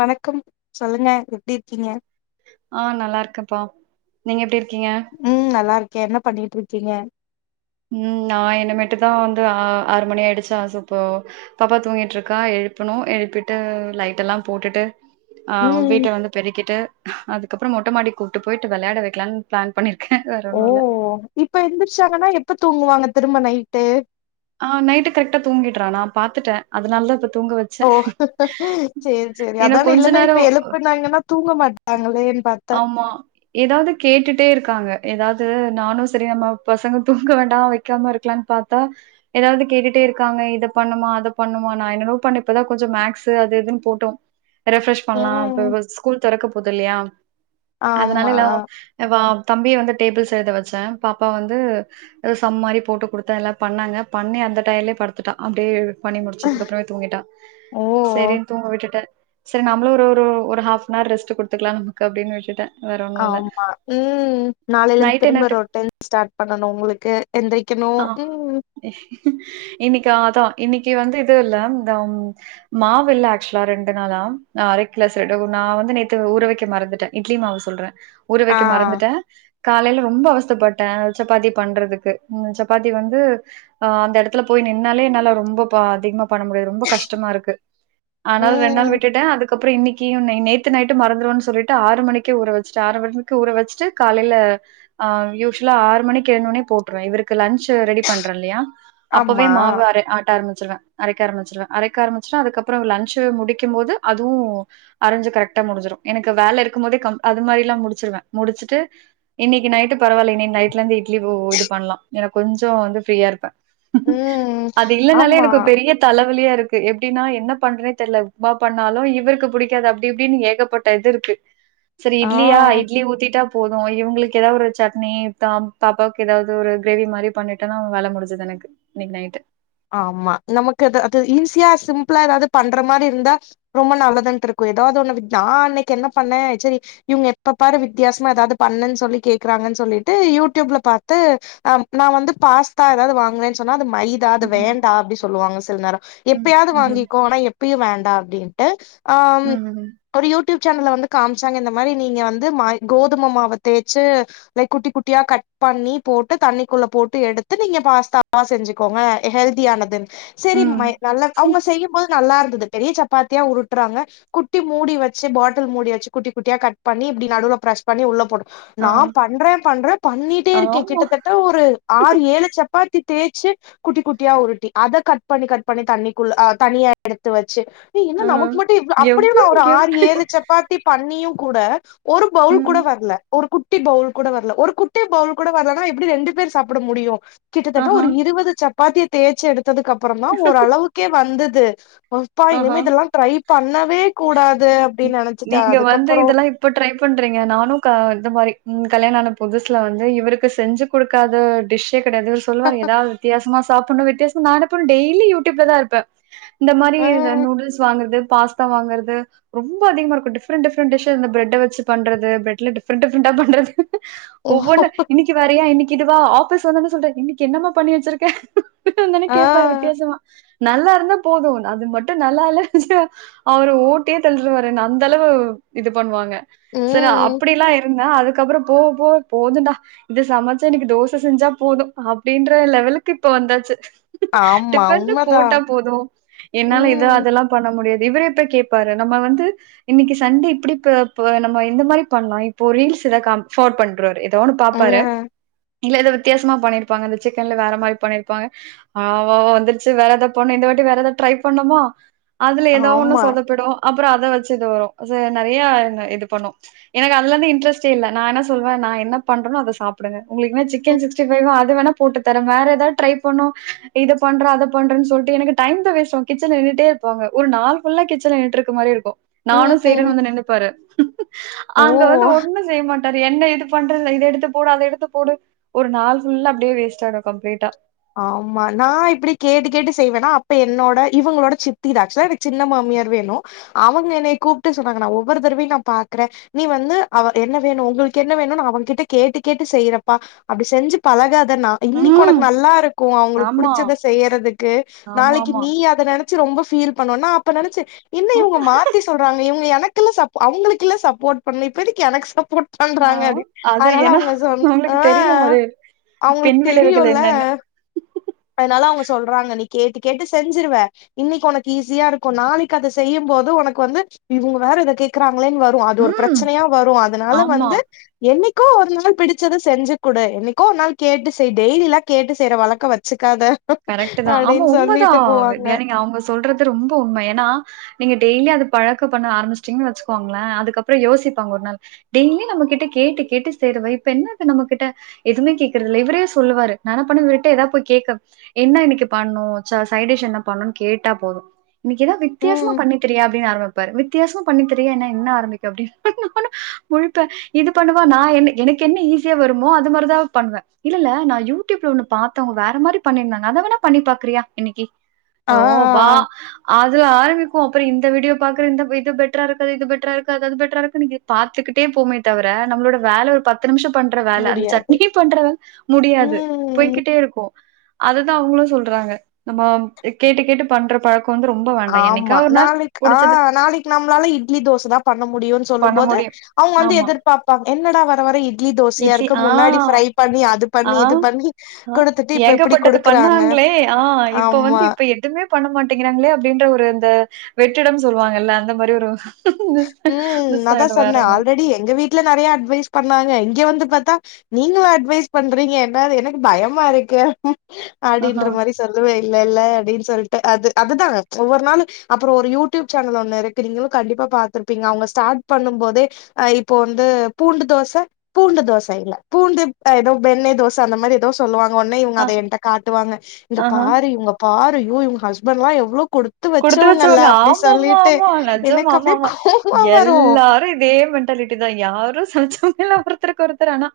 வணக்கம் சொல்லுங்க எப்டி இருக்கீங்க ஆ நல்லா இருக்கேம்பா நீங்க எப்டி இருக்கீங்க உம் நல்லா இருக்கே என்ன பண்ணிட்டு இருக்கீங்க உம நா இன்னமேட்டு தா வந்து ஆ ஆறு மணி ஆயிடுச்சா சோப்போ பாப்பா தூங்கிட்டு இருக்கா எழுப்பணு எழுப்பிட்டு லைட் எல்லா போட்டுட்டு ஆ ம் வீட்ட வந்து பெருக்கிட்டு அதுக்கப்றோ மொட்ட மாடிக்கு கூப்ட்டு போயிட்டு வெளையாட வைக்கலான் பிளான் பண்ணிருக்கே வேற ஓ ஒண்ணு இல்ல இப்ப எந்திரிச்சாங்கன்னா எப்ப தூங்குவாங்க திரும்ப நைட்டு ஆ நைட்டு கரெக்டா தூங்கிட்றானா நா பாத்துட்டே அதனால தா இப்ப தூங்க வச் ஓ சேர் சேரி ஏன்னா அதானே கொஞ்ச இல்லன்னா நேரோ இப்ப எழுப்புனாங்கன்னா தூங்க மாட் ஆமா ஏதாவது கேட்டுட்டே இருக்காங்க ஏதாது நானு செரி நம்ம பசங்க தூங்க வேண்டா வை க்காமா இருக்கலான் பாத்தா ஏதாவது கேட்டுட்டே இருக்காங்க இத பண்ணுமா அத பண்ணுமா நா என்னன்னவோ பண்ண இப்ப தா கொஞ்சோ மேக்ஸூ அது இதுன்னு போட்டோ ரெஃப்ரெஷ் பண்ணலா இப்ப ம் இவ ஸ்கூல் தெறக்க போது இல்லையா ஆமா அதனால எல்லா எவா தம்பிய வந்து டேபிள்ஸ் எழுத வச்சே பாப்பா வ வந்து எதோ சம் மாரி போட்டு கொடுத்தே எல்லா பண்ணாங்க பண்ணி அந்த டையல்யே பாத்துட்டா அப்டியே பண்ணி முடிச்சதுக்கு அப்றோமே தூங்கிட்டா ஓ செரின் தூங்க விட்டுட்டே செரி நம்மளு ளுரு ளுரு ஒரு அஃப் நா ரெஸ்ட் குடுத்தறலா நமக்கு அப்டினு விட்டுடே ஆமா உம் நாளையிலிருந்து நைட் என்ன திரும்ப டிஃப் ரோட்டின் ஸ்டார்ட் பண்ணணு உங்களுக்கு எந்தெறிக்கணு உ இன்னிக்கு ஆதா இன்னிக்கு வந்து இது இல்ல தவ் மாவு இல்ல ஆக்சுவுலா ரெண்டு நாளா நா அரைக்கல்ல செர்டவுன் நா வந்து நேத்து ஊற வைக்க மறந்துட்டே இட்லி மாவு சொல்றே ஊற ஆ வைக்க மறந்துட்டே காலையில ரொம்ப அவஸ்தப்பட்டே சப்பாத்தி பண்றதுக்கு உம் சப்பாத்தி வந்து ஆ அந்த எடத்துல போய் நின்னாலே என்னால ரொம்ப பா அதிகப் பண்ண முடியாது ரொம்ப கஷ்டமா இருக்கு ஆனால் ரெண்டு நாள் ம் விட்டுட்டே அதுக்கப்றோ இன்னைக்கியுன்னு நேத்து நைட்டு மறந்துறுவேன்னு சொல்லிட்டு ஆறு மணிக்கு ஊற வச்சிட்டே ஆறு மணிக்கு ஊற வச்சிட்டு காலையில்ல ஆ யூஷுல்லா ஆறு மணிக்கு எந்னோனே போட்டுவே இவருக்கு லஞ்சு ரெடி பண்றே இல்லையா அப்பவே ஆமா மாவு அர ஆட்ட ஆரம்பிச்சிருவே அரைக்க ஆரம்பிச்சிருவே அரைக்க ஆரம்பிச்சுட்டா அதுக்கப்றோ லஞ்சு முடிக்கும்மோது அதுவு அரைஞ்சு கரெக்டா முடிஞ்சிடு எனக்கு வேல இருக்கும்போதே கம் அது மாரி எல்லா முடிச்சிருவே முடிச்சுட்டு இன்னிக்கு நைட்டு பரவாயில்ல இன்னைக்கு நைட்லயிருந்து இட்லி இது பண்ணலா ஏன்னா கொஞ்சோ வந்து ஃப்ரீயா இருப்பே ம் அது இல்லன்னாலே ஆமா எனக்கு ஒரு பெரிய தலவலியா இருக்கு எப்டின்னா என்ன பண்றேனே தெரில உப்மா பண்ணாலு இவருக்கு புடிக் அப்டி இப்டின்னு ஏகப்பட்ட இது இருக்கு செரி இட்லியா ஆ இட்லி ஊத்திட்டா போது இவங்களுக்கு ஏதா ஒரு சட்னி பாப்பாவுக்கு எதாவது ஒரு கிரேவி மாரி பண்ணிட்டேன்னா வேல முடிஞ்சிது எனக்கு இன்னிக்கு நைட்டு ஆமா நமக்கு அது அது ஈஸியா சிம்பிளா எதாவது பண்ற மாரி இருந்தா ரொம்ப நல்லதுன்ட்டு இருக்கு எதாவ்து ஒன்னு நா அன்னைக்கு என்ன பண்ணே செரி இவுங்க எப்ப பாரு வித்தியாசமா எதாவது பண்ணுன்னு சொல்லி கேக்குறாங்கன்னு சொல்லிட்டு யூடியூப்ல பாத்து நா வந்து பாஸ்தா எதாவது வாங்குனேனு சொன்னா அது மை தா அது ம்ஹ்ம். வேண்டா அப்டி சொல்லுவாங்க சில நேரே ம். எப்பயாது ம்ஹ்ம். வாங்கிக்கோ ஆனா எப்பயு வேண்டா அப்டின் ஆ ம்ஹ்ம். ஒரு யூடியூப் சேனல்ல வந்து காம்சாங்க இந்த மாரி நீங்க வந்து மை கோதும மாவ தேச்சு லைக் குட்டி குட்டியா கட் பண்ணி போட்டு தண்ணிக்குள்ள போட்டு எடுத்து நீங்க பாஸ்தாவா செஞ்சுக் க்கோங்க ஹெல்தியானது செரி மை ம். நல்ல அவுங்க செய்யும்போது நல்லா இருந்துது பெரிய சப்பாத்தியா உருட்டுறாங்க குட்டி மூடி வெச்சு பாட்டில் மூடி வெச்சு குட்டி குட்டியா கட் பண்ணி இப்டி நடுவுல பிரஸ் பண்ணி உள்ள போடு ஆ. நா பண்ற பண்ற பண்ணிட்டே இருக்க ஆமா. கிட்டத்தட்ட ஒரு ஆறு ஏழு சப்பாத்தி தேச்சு குட்டி குட்டியா உருட்டி அத கட் பண்ணி கட் பண்ணி தண்ணிக்குள்ள ஆ தனியா எடுத்து வெச்சு ஏய் என்ன ஆ நமக்கு மட்டு இவ்ளோ அப்டியே எவ்ளோ நா ஒரு எவ் ஆறு ஏழு சப்பாத் தி பண்ணியு கூட ஒரு பவுல் ம். கூட வரல ஒரு குட் ட்டி பவுல் கூட வரல ஒரு குட்டி பவுல் கூட வரலனா எப்டி ரெண்டு பேரு சாப்ட முடியு கிட்டத்தட்ட ஆஹா. ஒரு இருவது சப்பாத்திய தேச்சு எடுத்ததுக்கு அப்றோ தா ஓரளவுக்கே வந்துது அப்பா ஆஹா. இனிமே இதெல்லா ட்ரை பண்ணவே கூடாது ம். அப்டின்னு நெனச்சுட்ட நீங்க வந்து அதுக்கப்பறோ இதெல்லாம் இப்ப ட்ரை பண்றீங்க நானு இந்த மாரி கல்யாண ஆனா புதுசுல வந்து இவருக்கு செஞ்சு குடுக்காத டிஷ்யே கெடையாது சொல்லுவாரு எதாவது வித்தியாசமா சாப்டுனு வித்தியாசமா நா என்ன பண்ணுவ டெய்லி யூடுயூப்ல தா இருப்ப இந்த மாரி ஆ நா நூடுல்ஸ் வாங்கறது பாஸ்தா வாங்கறது ரொம்ப அதிகமா இருக்கு டிஃப்ரெண் டிஃப்ரெண்டு டிஷ் இந்த பிரெட்ட வெச்சு பண்றது பிரட்ல டிஃப்ரெண் டிஃப்ரெண்டா பண்றது ஒவ்வொன்னு இன்னிக்கு வேறயா இன்னிக்கு இதுவா ஆபீஸ் வந்தன்னு சொல்லிட்டாரு இன்னிக்கு என்னமா பண்ணி வெச்சிருக்க விட்டுட்டு வந்தனோய ஆ கேப்பாரு வித்தியாசமா நல்லா இருந்தா போது அது மட்டு ட்டு நல்லால்ல வெச்சுகோ அவரு ஓட்டியே தள்ருவாரு அந்த அளவு இது பண்ணுவாங்க செரி ம் அப்டிலா இருந்த அதுக்கப்றோ போவ போவ போதுன்டா இத சமச்சா இன்னிக்கு தோச செஞ்சா போது அப்டின்ற லெவலுக்கு இப்ப வந்தாச்சு ஆமா டிஃபனு உண்மதா போட்டா போது என்னால இது ம் அதல்லா பண்ண முடியாது இவரே இப்ப கேப்பாரு நம்ம வந்து இன்னிக்கு சண்டே இப்டி ப ப நம்ம இந்த மாரி பண்லா இப்போ ரீல்ஸ் எதா காம் ஃபார்வேட் பண்றுவாரு ஏதோ ஒன்னு ஆ பாப்பாரு இல்ல வித்தியாசமா பண்ணிருப்பாங்க இந்த சிக்கன்ல வேற மாரி பண்ணிருப்பாங்க ஆ வா வா வந்துருச்சு வேற எதாவ்து பண்ணு இந்த வாட்டி வேற எதாவ்து ட்ரை பண்ணுமா அதுல எதா ஒண்ணு ஆமா சொதப்பிரு அப்றோ அத வெச்சு இது வரு நெறையா இது பண்ணு எனக்கு அதுலேயிருந்தே இன்ரெஸ்டே இல்ல நா என்ன சொல்வே நா என்ன பண்றனோ அத சாப் டுங்க உங்களுக்கு என்ன சிக்கன் சிக்ஸ்டிபைவா அது வேணா போட்டுதர வேற எதாவது ட்ரை பண்ணு இத பண்ற அத பண்றனு சொல்லிட்டு எனக்கு டைம்தா வேஸ்ட் ஆகு கிச்சன்ல நின் ட்டே இருப்பாங்க ஒரு நாள் ஃபுல்லா கிச்சன்ல நின்னுட்டுருக்குற மாரி இருக்கு நானு செய்யறேன்னு ம் வந்து நின்னுப்பாரு அங்க வந்து ஓ ஒன்னு செய்ய மாட் டாரு என்ன இது பண்றது த இது எடுத்து போடு அத எடுத்து போடு ஒரு நாள் ஃபுல்லா அப்டியே வேஸ்ட் ஆயிடு கம்ப்ளீட்டா. ஆம்மா நா இப்டி கேட்டு கேட்டு செய்வேனா அப்ப என்னோட இவுங்களோட சித்தி இது ஆக்சுலா எனக் சின்ன மாமியார் வேணு. அவுங்க என்னைய கூப்ட்டு சொன்னாங்க நா ஒவ்வொரு தடவயு நா பாக்றே. நீ வந்து அவ என்ன வேணு உங்குளுக்கு என்ன வேணுன் அவங்கிட்ட கேட்டு கேட்டு செய்றப்பா. அப்டி செஞ்சி பழகாதன்னா இன்னிக்கு உனக்கு ம். நல்லாருக்கு அவுங்களுக் ஆமா. புடிச்சத செய்யறதுக்கு நாளைக்கு ஆமாமா. நீ யி அத நெனச்சு ரொம்போ ஃபீல் பண்ணுவன்னா அப்ப நெனச்சே என்ன இவுங்க மா த்தி சொல்றாங்க இவுங்க எனக்குல்ல சப் அவுங்களுக்கில்ல சப்போட் பண்ணு இப்ப எதுக்கு எனக் சப்போட் ஆ பண்றாங்க அப்டி அது அதனால ஏன்னா, அவுங்க சொன் உங்களுக்கு அ தெரியும் அது பின் அவுங்குளுக் தெரியு விளைவுகள் இல்ல. என்னன்னு. அதுனால அவுங்க சொல்றாங்க நீ கேட்டு கேட்டு செஞ்சிருவ இன்னிக்கி ஒனக்கு ஈஸியா இருக்கு நாளக்கு அத செய்யுமா போது ஒனக்கு வந்து இவுங்க வேற இத கேக்குறாங்களேன் வ ரு அது ஒரு ம். பிரச்சனயா வரு அதனால ஆமா. வந்து என்னைக்கோ ஒரு நாள் பிடிச்சத செஞ்சு குடு என்னைக்கோ ஒரு நாள் கேட்டு செய் டெய்லிலா கேட்டு செய்ற வழக்கோ வ ச்சுக்காத. கரெக்ட் தா ஆமா உண்மதா வித்யா நீங்க அவுங்க சொல்றது ரொம்ப உண்ம ஏனா நீங்க டெய்லி அது பழக்க பண்ண ஆரம்ச்சிட்டிங்கன் வெச்சுக்கோங்ளே அதுக்கப்றோ யோசிப்பாங்க ஒரு நாள் டெய்லி நம்ம கிட்ட கேட்டு கேட்டு செய்றவ இப்ப என்ன இது நம்ம கிட்ட எதுமே கேக்குறது இல்ல இவுரே சொல்லுவாரு நா என்னா பண்ண இவுருட்ட எதா போய் கேக்கவ் என்னா இன்னிக்கி பண்ணு ச சைடிஷ் என்ன பண்ணுன் கேட்டா போது. இன்னக்கி எதா வித்தியாசமா ம் பண்ணி தரியா அப்டினு ஆரமிப்பாரு வித்தியாசோ பண்ணி தரியானா என்னா ஆரம்பிக்க அப்டி நானு முழிப்பே. இது பண்ணுவா நா என்ன எனக்கென்ன ஈஸியா வருமோ அது மாரிதா பண்ணுவே இல்லல்ல நா யூ டியூப்ல ஒண்ணு பத்தே அவுங்க வேற மாரி பண்ணிருந்தாங்க அத வேணா பண்ணி பாக்றியா இன்னிக்கி ஆ ஆ ஓ பா ஆ அதுல ஆரமிக்கு அப்றோ இந்த வீடியோ பாக்ற இந்த இது பெட்ரா இருக்கா இது பெட்ரா இருக்கா அது அது பெட்ராருகானு எ பாத்துக்கிட்டே போமே தவர நம்ளோட வேல ப த்து நிம்ஷோ பண்ற வேல அந்த முடியாது சட்னிக்கே பண்ற வேல் முடியாது ம் போய்கிட்டேருக்கு. அதுதா அவுங்களு சொல்றாங்க நம்மோ கேட்டு கேட்டு பண்ற பழக்கோ வந்து ரொம் ஆமா நாளைக் ஆ நாளைக்கி நம்ளால இட்லி தோசதா பண்ண முடியுன் சொல்லும் பண்ண போது முடியும். அவுங்க வந்து ஆமா. எதிர்பாப்பாங் என்னடா வர வர இட்லி இட்லி தோசயாருக்கு ஆ, முன்னாடி ஃப்ரை பண்ணி அதுப் ஆ அ ஏகப்பட்டது குடுக்குறாங்க பண்ணாங்ளே ஆ இப்ப வந்து ஆமா இப்ப எ துமே பண்ண மாட்டிங்கிறாங்களே அப்டின்ற ஒரு அந்த வெற்றிடம் சொல்வாங்கல்ல அந்த மாரி ஒரு மிஸ் ம் மிஸ் அதா ஆயிடும் வேற சொன்னே ஒண்ணும் இல்ல. ஆல்ரெடி எங்க வீட்ல நெறைய அட்வைஸ் பண்ணாங்க இங்க வந்து பாத்தா நீங்க ஒரு அட்வைஸ் பண்றீங்க என்னாது எனக் பயமாருக்கே ஆஹா, அப்டின்ற மாரிஸ் சொல்லுவே இல்லல்ல அப்டின் சொல்ட்டு அது அதுதா ஒவ்வொரு நாளு அப்றோ ஒரு யூடியூப் சேனல் ஒன்னுருக்கு நீங்குளு கண்டிப்பா பா த்துருப்பீங்க அவுங்க ஸ்டாட் பண்ணும் போதே அ இப்போ வந்து பூண்டு தோச பூண்டு தோச இல்ல பூண்டுப் அ எதோ வெண்ணை தோச அந்த மாரி தோ சொல்லுவாங்க ஒன்னே இவுங்க ஆ அத என்ட்ட காட்டுவாங்க இத ஆஹா. பாரு இவுங்கப் பாரு ஐயோ இவுங் ஹஸ்பண்லா எவ்ளோ கொடு குடுத்து வெச்சவங்க ஆமாமா ஆமா நெஜமா எனக்கு அப்டியே ஆமாமா. கோவமா வரு எல்லாரு இதே மென்ட்டாலிட்டிதா யாரு சளிச்சவங்க இல்ல ஒர்த்தர்க்கு ஒர்த்தர் ஆனா.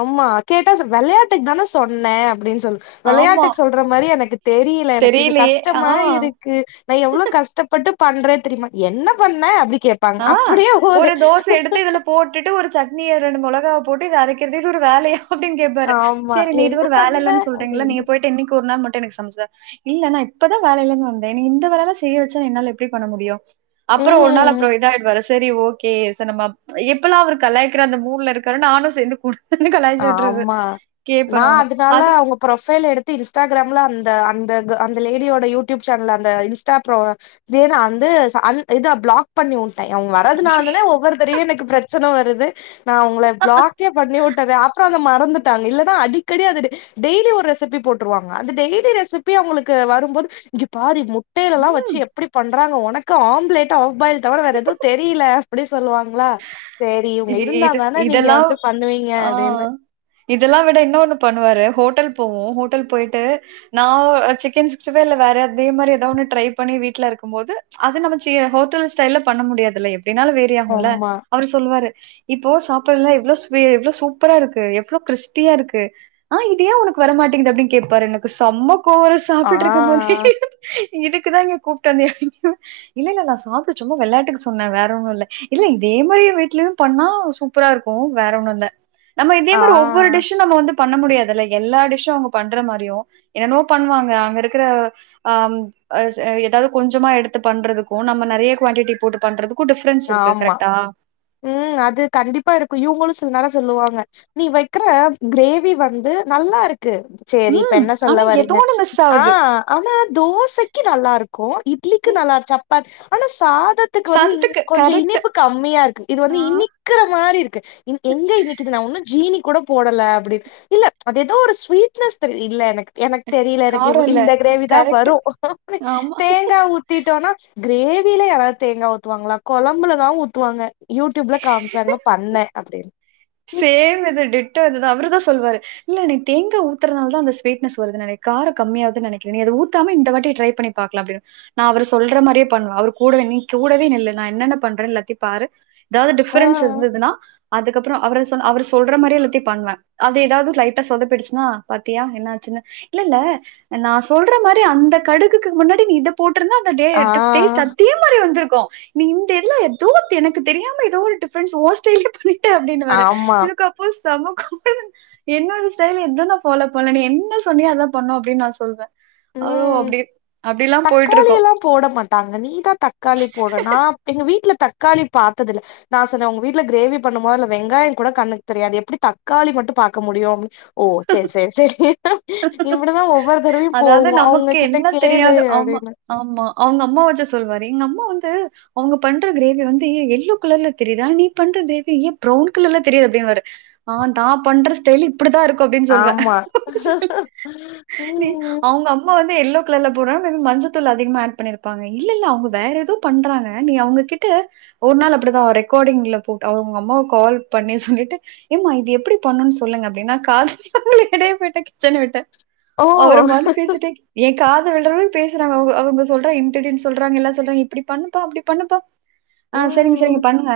ஆமா கேட்டாஸ் வெளையாட்டுக் தான சொன்னே அப்டின் சொல் ஆமா. வெளையாட்டுக் சொல்ற மாரி எனக்கு தெரில எனக்கு இது தெரியலையே! கஷ்டமா ஆ. இருக்கு நா எவ்ளோ கஷ்டப் பட்டு பண்றே தெரிமா என்ன பண்ண அப்டி கேப்பாங்க ஆ அப்படியே ஒரு தோச எடுத்து இதுல போட்டுட்டு ஒரு சட்னிய ரெண்டு மொளகாவ போட்டு இத அரைக்கிறது இது ஒரு வேலயா அப்டின் கேப்பாரு ஆமா செரி நீ இது என்ன ஒரு வேல பண்ண இல்லனு சொல்றீங்ள நீங்க அப்டின்னு போய்ட்டு இன்னக்கி ஒரு நாள் மட்டு எனக்கு சமச்சிதர இல்ல நா இப்பதா வேலலேந் வந்தே இந்த வேலலா செய்ய வெச்சா என்னால எப்டி பண்ண முடியு அப்பறோ ஒரு நாள் அ ம் வர செரி ஓகே சேர் நம்ம எப்பல்லா அவரு கலாயிக்கிற அந்த மூட்ல இருக்காரோ நானு சேந்து கூட [unintelligible] கலாய்ச்சி விட்றது ஆமா கேப்ப நா நானு அதனால அது அவங்க ப்ரொஃபைல் எடுத்து இன்ஸ்டாகிராம்ல அந்த அந்த அங் அந்த லேடியோட யூடியூப் சேனல்ல அந்த இன்ஸ்டா ப்ரோ இதே நா வந்து சா அன் இத ப்ளாக் பண்ணி உட் ட்ட அவுங்க வரறதுனாலதானே அய்யய்யோ ஒவ்வொருத்தரையு எனக்கு ப்ரெச்சன வருது நா அவுங்கள ப்ளாக்கே பண்ணி வுட் டனே அப்ரோ அத மறந்துட்டாக இல்லனா அடிக்கடி அது டெய்லி ஒரு ரெசிபி போட்ருவாங்க அந்த டெய்லி ரெசிப் பி அவுங்களுக்கு வரும்போது இங்க பாரு முட்டேலலா வச்சு எப் பிடி பண்றாங்க உனக்கு ஆம்ப்லேட்டு ஆஃப் பாயில் தவிர வேற எதுவு தெரியில அப்பிடி சொல்லுவாங்களா சேரி இவுங்க இருந்தா இது தான நீங்க இதெல்லா வந்து பண்ணுவீங்க ஆ அப்டின்னு இதெல்லா விட இன்னொண்ணு பண்ணுவாரு ஹோட்டல் போவோ ஹோட்டல் போய்ட்டு நா ஒ சிக்கன் சிக்ஸ்டி ஃபை இல்ல வேற அதே மாரி எதா ஒன்னு ட்ரை பண்ணி வீட்ல இருக்கும்போது அது நம்ம சே ஹோட்டல் ஸ்டைல்ல பண்ண முடியாதுல்ல எப்டினாலு வேறி ஆகுல ஆமா அவுரு சொல்லுவாரு இப்போ சாப்பறதுலா எவ்ளோ எவ்ளோ சூப்பரா இருக்கு எவ்ளோ க்ரிஸ்பியா இருக்கு ஆ இது ஏ உனக்கு வரமாட்டேங்கிது அப்டின் கேப்பாரு எனக்கு சம்ம கோவ்வரு ஆ சாப்டுட்ருக்கும்போது இதுக்குதா என்னய கூப்ட்டாந்தியா அப்டின்னுவ இல்ல இல்ல நா சாப்டு சும்மா வெளாட்டுக்கு சொன்ன வேற ஒன்னு இல்ல இல்ல இதே மாரி வீட்லயு பண்ணா சூப்பரா இருக்கு வேற ஒன்னு இல்ல நம்ம இதே ஆ மாரி ஒவ்வொரு டிஷ் நம்ம வந்து பண்ண முடியாதுல்ல எல்லா டிஷு அவுங்க பண்ற மாரியு என்னன்னோ பண்வாங்க அங்க இருக்கிற அ ம் அ எதாவது கொஞ்சமா எடுத்து பண்றதுக்கு நம்ம நெறையா க்வாண்டிட்டி போட்டு பண்றதுக் கு டிஃப்ரென்ஸ் இருக்கு ஆமா கரெக்டா ம் அது கண்டிப்பா இருக்கு இவ்ங்களு சில் நேரோ சொல்லுவாங்க நீ வக்கற க்ரேவி வந்து நல்லா இருக்கு சேரி இப்ப ம் என்ன ஆனா சொல்ல ஏதோ வரீங்க ஒன்னு மிஸ் ஆ ஆவுது ஆனா தோசைக்கி நல்லாருக்கு இட்லிக்கு ம். நல்லா இரு சப்பாத் ஆனா சாதத் துக்கு வந்து சதத்துக்கு கொஞ்சோ கரெக்ட் இனிப்பு கம்மியா இருக்கு இது வந்து ஆ இனி க்கிற மாரி இருக்கு இந் எங்க இன்னிக்கு இது நா உன்னு ஜீனி கூட போடல அப்படினு இல்ல அது எதோ ஒரு ஸ்வீட்னஸ் தெரி இல்ல எனக்கு எனக்கு தெரியில எனக்கு இவ் காரம் இல்ல இந்த க்ரேவி தா கரெக்ட் வரு ஆமா தேங்கா ஊ ஊத்திட்டோனா க்ரேவில யாராத் தேங்கா ஊத்துவாங்களா கொழம்புலதா ஊத்துவாங்க யூடியூப்ல காம்ச்சாங்க பண்ணே அப்டினு சேம் இது டிட்டோ இதுதா அவரு தா சொல்வாரு இல்ல நீ தேங்கா ஊத்துறனால்தா அந்த ஸ்வீட்னஸ் வருது நெனக் கார கம்மியாவுதுன் நெனக்ற நீ அத ஊத்தாம இந்த வாட்டி ட்ரை பண்ணி பாக்லா அப்டினு நா அவரு சொல்ற மாரியே பண்ணு அவரு கூடவே நீ கூடவே நில்லு நா என்னென்ன பண்றே எல்லாத்தி பாரு எதாவ்து ஆ டிஃபரன்ஸ் இருந்ததுன்னா அதுக்கப்புறோ அவரு சொல்ற மாரி எல்லாத்தி பண்ணுவ அது எதாவது லைட்டா சொதப்பிடுச்சுன்னா பாத்தியா என்ன ஆச்சுன்னு இல்ல இல்ல நா சொல்ற மாரி அந்த கடுகுக்கு முன்னாடி நீ இத போட்டுருந்தா அந்த டே ஆ டேஸ்ட்டு அ தே மாரி வந்துருக்கு நீ இந்த இதுல எத்தோ எனக்கு தெரியாம எதோ ஒரு டிஃப்ரன்ஸ் உ ஸ்டைல்ல பண்ணி அப்டின்னுவாரு ஆமா. எனக்கு அப்போ செம்ம கோவ்வந்து என்னோட ஸ்டைல எத்த நா ஃபாலோ பண்ணல நீ என்ன சொன்னியோ அதா பண்ணோ அப்டின் நா சொல்வே அதுவு ம் அப்டியே அப்டிலா தக்காளி போயிட்ருக்கோ எல்லா போட மாட்டாங்க நீ தா தக்காளி போட்ற நா எங்க வீட்ல தக்காளி பாத்ததில்ல நா சொன்னே உங்க வீட்ல கிரேவி பண்ணும்போது அந்த வெங்காயங்கூட கண்ணுக்கு தெரியாது எப்டி தக்காளி மட்டு பாக்க முடியு ஓ சேரி சேரி சேரி இப்டிதா ஒவ்வொரு தடவையு அதாவ்து போகு அவுங்க நமக்கு கிட்ட என்ன கேளு தெரியாதோ ஆமா அப்டின்னு ஆமா அவுங்க அம்மா வெச்சு சொல்லுவாரு எங்கம்மா வந்து அவுங்க பண்ற கிரேவி வந்து எல்லோ கலர்ல தெரியிது ஆனா நீ பண்ற கிரேவி ஏ ப்ரவுன் கலர்ல தெரியிது அப்டின்னுவாரு ஆ நா பண்ற ஸ்டைல் இப்டித்தா இருக்கு அப்டின் சொல்லுவே ஆமா [inaudible] நீ அவுங்கம்மா வந்து எல்லோ கலர்ல போட்றா மே பி மஞ்சத்தூள் அதிகமா ஏட் பண்ணிருப்பாங்க இல்லல்ல அவுங்க வேற எதோ பண்றாங்க நீ அவுங்ககிட்ட ஒரு நாள் அப்டிதா அவர் ரெக்கார்டிங்ல போட்டு அவர் அவ்ங்கம்மாக் கால் பண்ணி சொல்லிட்டு ஏம்மா இது எப்பிடி பண்ணு சொல்லுங்க அப்டின்னா காதுலயே [unintelligible] ஓடியே போயிட்டங்க செரின் விட்டே ஓ அவரு பாட்ல பேசிட்டே எ காதுல விளட்றளவு பேசுறாங்க அவுங்க அவுங்க சொல்றா இன்டிடின்ஸ்ன் சொல்றாங்க எல்லா சொல்றாங்க இப்டி பண்ணுப்பா அப்டி பண்ணுப்பா ஆ செரிங் ம் செரிங் பண்ணுங்க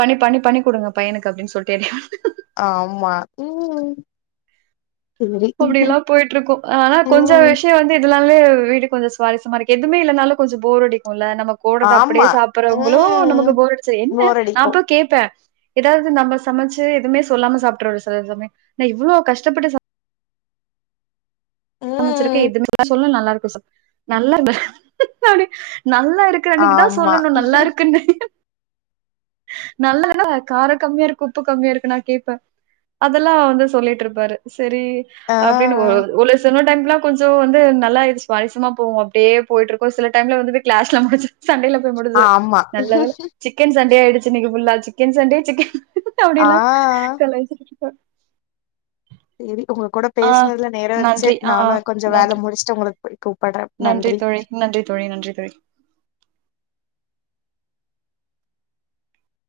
பண்ணி பண்ணி பண்ணி குடுங்க பையனுக்கு அப்டின் சொல்லிட்டு [unintelligible] ஆமா ம் சேரி அப்டில்லா போயிட்டு இருக்கு ஆனா கொஞ்ச ம் விஷ்ய வ இதனாலே வீடு கொஞ்சோ சுவாரிசமா இருக்கு எதுமே இல்லேனாலு கொஞ்ச போர் அடிக்குல்ல நமக்கு கோட்றது அப்டியே ஆமா சாப்பறவங்களு நமக்கு ம் போர் அடிச்சா என்ன போர் நா அடிக்கு போயி கேப்பே எதாவ்து நம்ம சமைச்சு எதுவுமே சொல்லாம சாப்ட்ற ஒரு [unintelligible] நா இவ்ளோ கஷ்டப்பட்டு ச சமைச்சிருக்க ம் எதுமே [inaudible] நல்லா இருக்கு சொல்லு நல்லால்ல அப்டி நல்லா இரு க்க அன்னைக்குதா ஆமா சொல்லணு நல்லா இருக்குன்னு நல்லால்ல கார கம்மியா இருக்கு உப்பு கம்மியா இருக்கு நா கேப்பே அதெல்லா வந்து சொல்லிட்ருப்பாரு செரி அப்டினு ஆ ஒரு ஒரு இன்னோர் டைம்லா கொஞ்சோ வந்து நல்லா இது சுவாரிசமா போகு அப்டியே போயிட்ருக்கு சில டைம்ல வந்து க்ளாஸ்ல முடிச்சி சண்டைல போய் முடிஞ்சிரு ஆமா நல்லவேல சி க்கன் சண்டே ஆயிடுச்சி இன்னைக்கு ஃபுல்லா சிக்கன் சண்டே சிக்கன் ஆ அப்டில்லா கலாய்ச்சு [unintelligible] சேரி உங்க கூட ஆ பேசினதுல நேரோ ஆருச்சு நன்றி. ஆ நாம கொஞ்ச வேல நன்றி. முடிச்சிட்டு உங்களுக்கு [unintelligible] கூப்பட்றே நன்றி தோழி நன்றி தோழி நன்றி தோழி